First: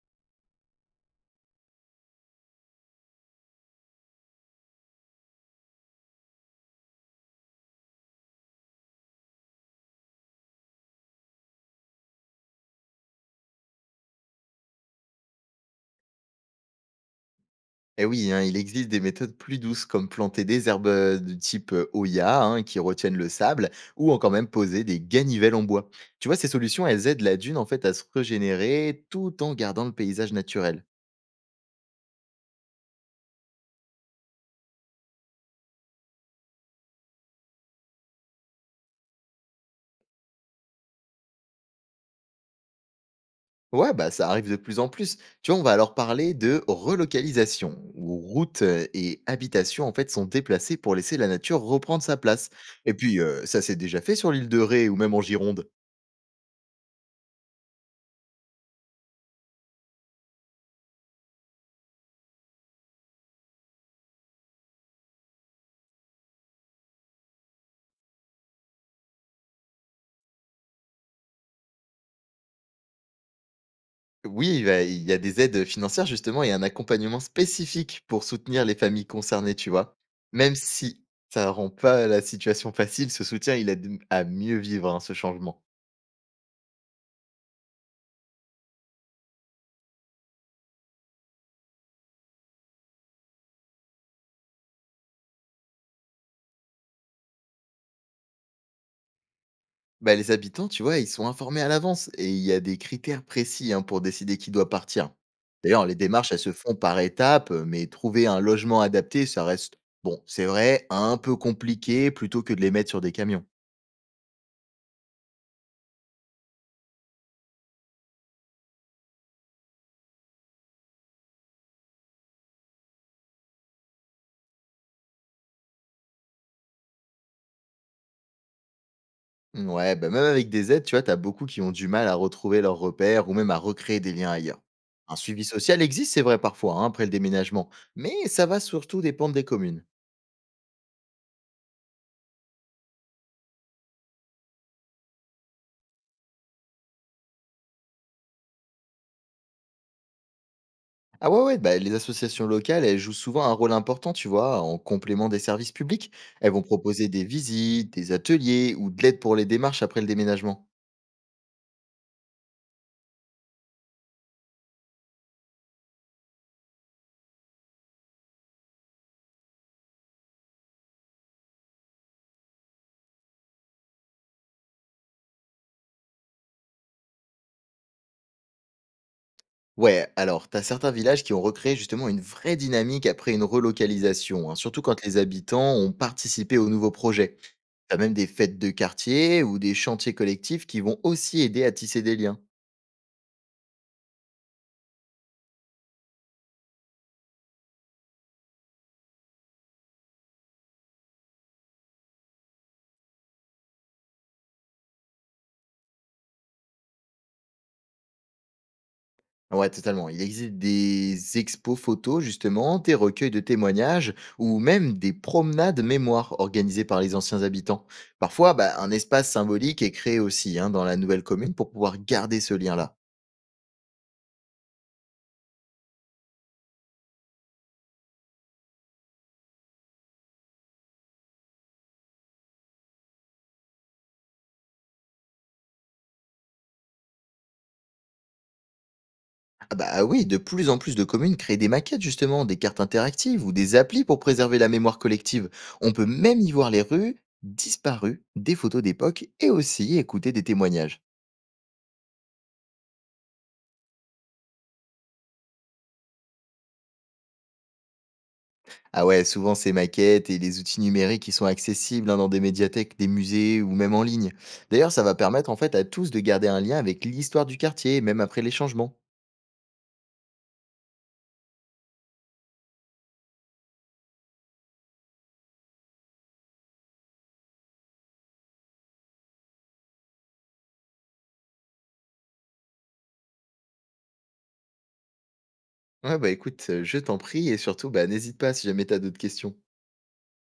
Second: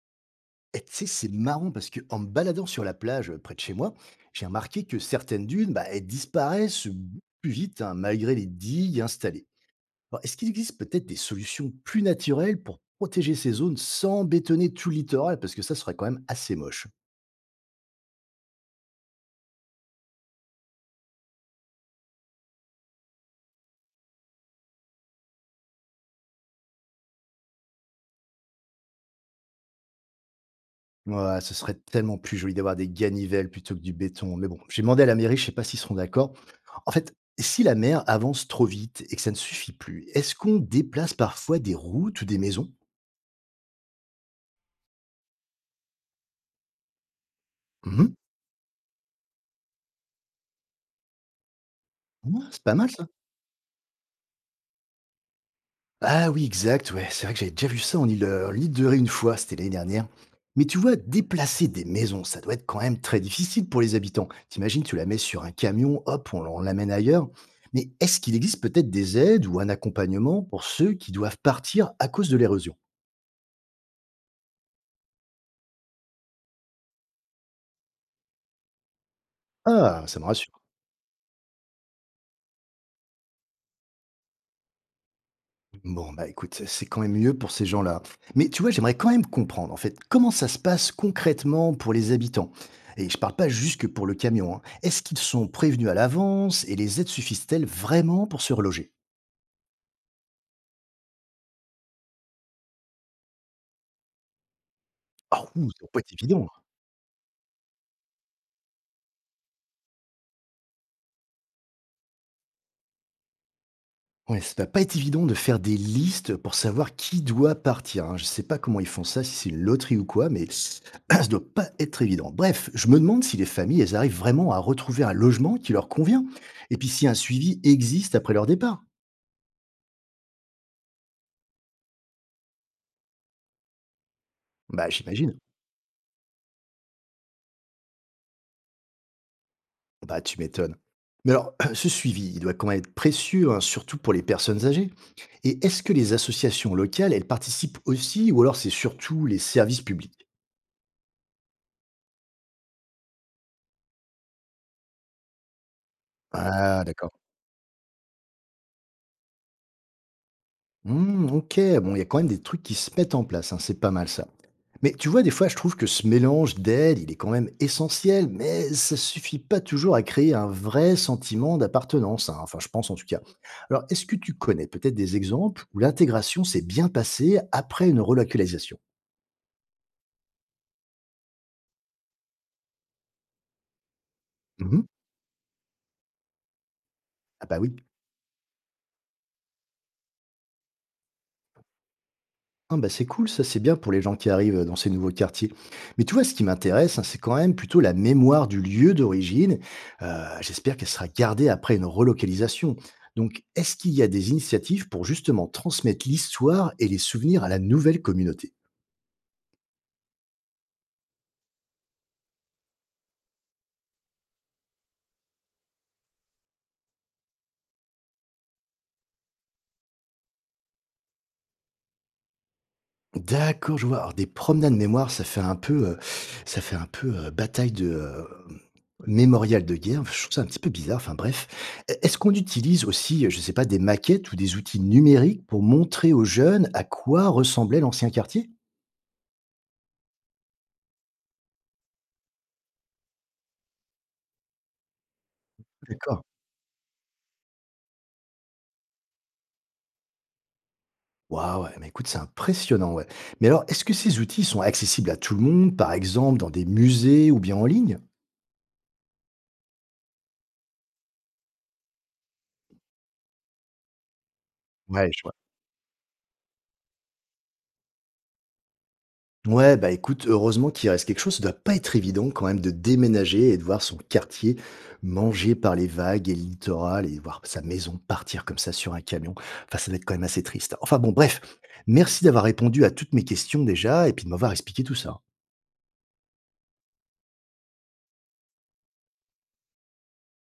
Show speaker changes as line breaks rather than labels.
Et tu sais, c'est marrant parce que en me baladant sur la plage près de chez moi, j'ai remarqué que certaines dunes, bah, elles disparaissent beaucoup plus vite, hein, malgré les digues installées. Alors, est-ce qu'il existe peut-être des solutions plus naturelles pour protéger ces zones sans bétonner tout le littoral? Parce que ça serait quand même assez moche.
Et oui, hein, il existe des méthodes plus douces comme planter des herbes de type Oya hein, qui retiennent le sable ou encore même poser des ganivelles en bois. Tu vois, ces solutions, elles aident la dune en fait à se régénérer tout en gardant le paysage naturel.
Ouais, ce serait tellement plus joli d'avoir des ganivelles plutôt que du béton. Mais bon, j'ai demandé à la mairie, je sais pas s'ils seront d'accord. En fait, si la mer avance trop vite et que ça ne suffit plus, est-ce qu'on déplace parfois des routes ou des maisons?
Ouais, bah ça arrive de plus en plus. Tu vois, on va alors parler de relocalisation,
Mhm.
où routes et habitations en fait sont déplacées pour laisser la nature reprendre sa
Ouais,
place.
c'est pas mal
Et
ça.
puis, ça s'est déjà fait sur l'île de Ré ou même en Gironde.
Ah oui, exact, ouais. C'est vrai que j'avais déjà vu ça en île de Ré une fois, c'était l'année dernière. Mais tu vois, déplacer des maisons, ça doit être quand même très difficile pour les habitants. T'imagines, tu la mets sur un camion, hop, on l'amène ailleurs. Mais est-ce qu'il existe peut-être des aides ou un accompagnement pour ceux qui doivent partir à cause de l'érosion?
Oui, bah, il y a des aides financières justement et un accompagnement spécifique pour soutenir les familles concernées, tu vois.
Ah, ça me
Même
rassure.
si ça rend pas la situation facile, ce soutien, il aide à mieux vivre hein, ce changement.
Bon, bah écoute, c'est quand même mieux pour ces gens-là. Mais tu vois, j'aimerais quand même comprendre, en fait, comment ça se passe concrètement pour les habitants. Et je parle pas juste que pour le camion, hein. Est-ce qu'ils sont prévenus à l'avance et les aides suffisent-elles vraiment pour se reloger?
Bah, les habitants, tu vois, ils sont informés à l'avance et il y a des critères précis hein, pour décider qui doit partir.
Ah ouh, ça
D'ailleurs,
va
les
pas être
démarches, elles
évident.
se font par étapes, mais trouver un logement adapté, ça reste, bon, c'est vrai, un peu compliqué plutôt que de les mettre sur des camions.
Ouais, ça va pas être évident de faire des listes pour savoir qui doit partir, hein. Je sais pas comment ils font ça, si c'est une loterie ou quoi, mais ça doit pas être évident. Bref, je me demande si les familles, elles arrivent vraiment à retrouver un logement qui leur convient, et puis si un suivi existe après leur départ.
Ouais, bah, même avec des aides, tu vois, t'as beaucoup qui ont du mal à retrouver leurs repères ou même à recréer des liens ailleurs.
Bah,
Un
j'imagine.
suivi social existe, c'est vrai parfois, hein, après le déménagement, mais ça va surtout dépendre des communes.
Bah, tu m'étonnes. Mais alors, ce suivi, il doit quand même être précieux, hein, surtout pour les personnes âgées. Et est-ce que les associations locales, elles participent aussi, ou alors c'est surtout les services publics?
Ah ouais, ouais, bah, les associations locales, elles jouent souvent un rôle important, tu vois, en complément des services publics. Elles vont
Ah,
proposer
d'accord.
des visites, des ateliers ou de l'aide pour les démarches après le déménagement.
Hmm, ok, bon, il y a quand même des trucs qui se mettent en place, hein, c'est pas mal ça. Mais tu vois, des fois, je trouve que ce mélange d'aides, il est quand même essentiel, mais ça suffit pas toujours à créer un vrai sentiment d'appartenance, hein, enfin, je pense en tout cas. Alors, est-ce que tu connais peut-être des exemples où l'intégration s'est bien passée après une relocalisation?
Ouais, alors, t'as certains villages qui ont recréé justement une vraie dynamique après une relocalisation, hein,
Mhm.
surtout quand les habitants ont participé au nouveau projet.
Ah bah oui.
Tu même des fêtes de quartier ou des chantiers collectifs qui vont aussi aider à tisser des liens.
Ah bah c'est cool, ça c'est bien pour les gens qui arrivent dans ces nouveaux quartiers. Mais tu vois, ce qui m'intéresse, hein, c'est quand même plutôt la mémoire du lieu d'origine. J'espère qu'elle sera gardée après une relocalisation. Donc, est-ce qu'il y a des initiatives pour justement transmettre l'histoire et les souvenirs à la nouvelle communauté?
Ouais, totalement. Il existe des expos photos, justement, des recueils de témoignages ou même des promenades mémoire organisées par les anciens habitants. Parfois, bah, un espace symbolique est créé aussi hein, dans la nouvelle commune pour pouvoir garder ce lien-là.
D'accord, je vois. Alors des promenades mémoire, ça fait un peu, ça fait un peu, bataille de, mémorial de guerre. Je trouve ça un petit peu bizarre, enfin bref. Est-ce qu'on utilise aussi, je sais pas, des maquettes ou des outils numériques pour montrer aux jeunes à quoi ressemblait l'ancien quartier?
Ah bah oui, de plus en plus de communes créent des maquettes, justement, des cartes interactives ou des applis pour préserver la mémoire collective. On peut
D'accord.
même y voir les rues disparues, des photos d'époque et aussi écouter des témoignages.
Waouh, ouais, mais écoute, c'est impressionnant, ouais. Mais alors, est-ce que ces outils sont accessibles à tout le monde, par exemple dans des musées ou bien en ligne?
Ah ouais, souvent ces maquettes et les outils numériques qui sont accessibles hein, dans des médiathèques, des musées ou même en ligne. D'ailleurs, ça
Ouais,
va
je vois.
permettre en fait à tous de garder un lien avec l'histoire du quartier, même après les changements.
Ouais, bah écoute, heureusement qu'il reste quelque chose. Ça doit pas être évident quand même de déménager et de voir son quartier mangé par les vagues et le littoral et voir sa maison partir comme ça sur un camion. Enfin, ça doit être quand même assez triste. Enfin bon, bref, merci d'avoir répondu à toutes mes questions déjà et puis de m'avoir expliqué tout ça.
Ouais, bah écoute, je t'en prie et surtout, bah, n'hésite pas si jamais t'as d'autres questions.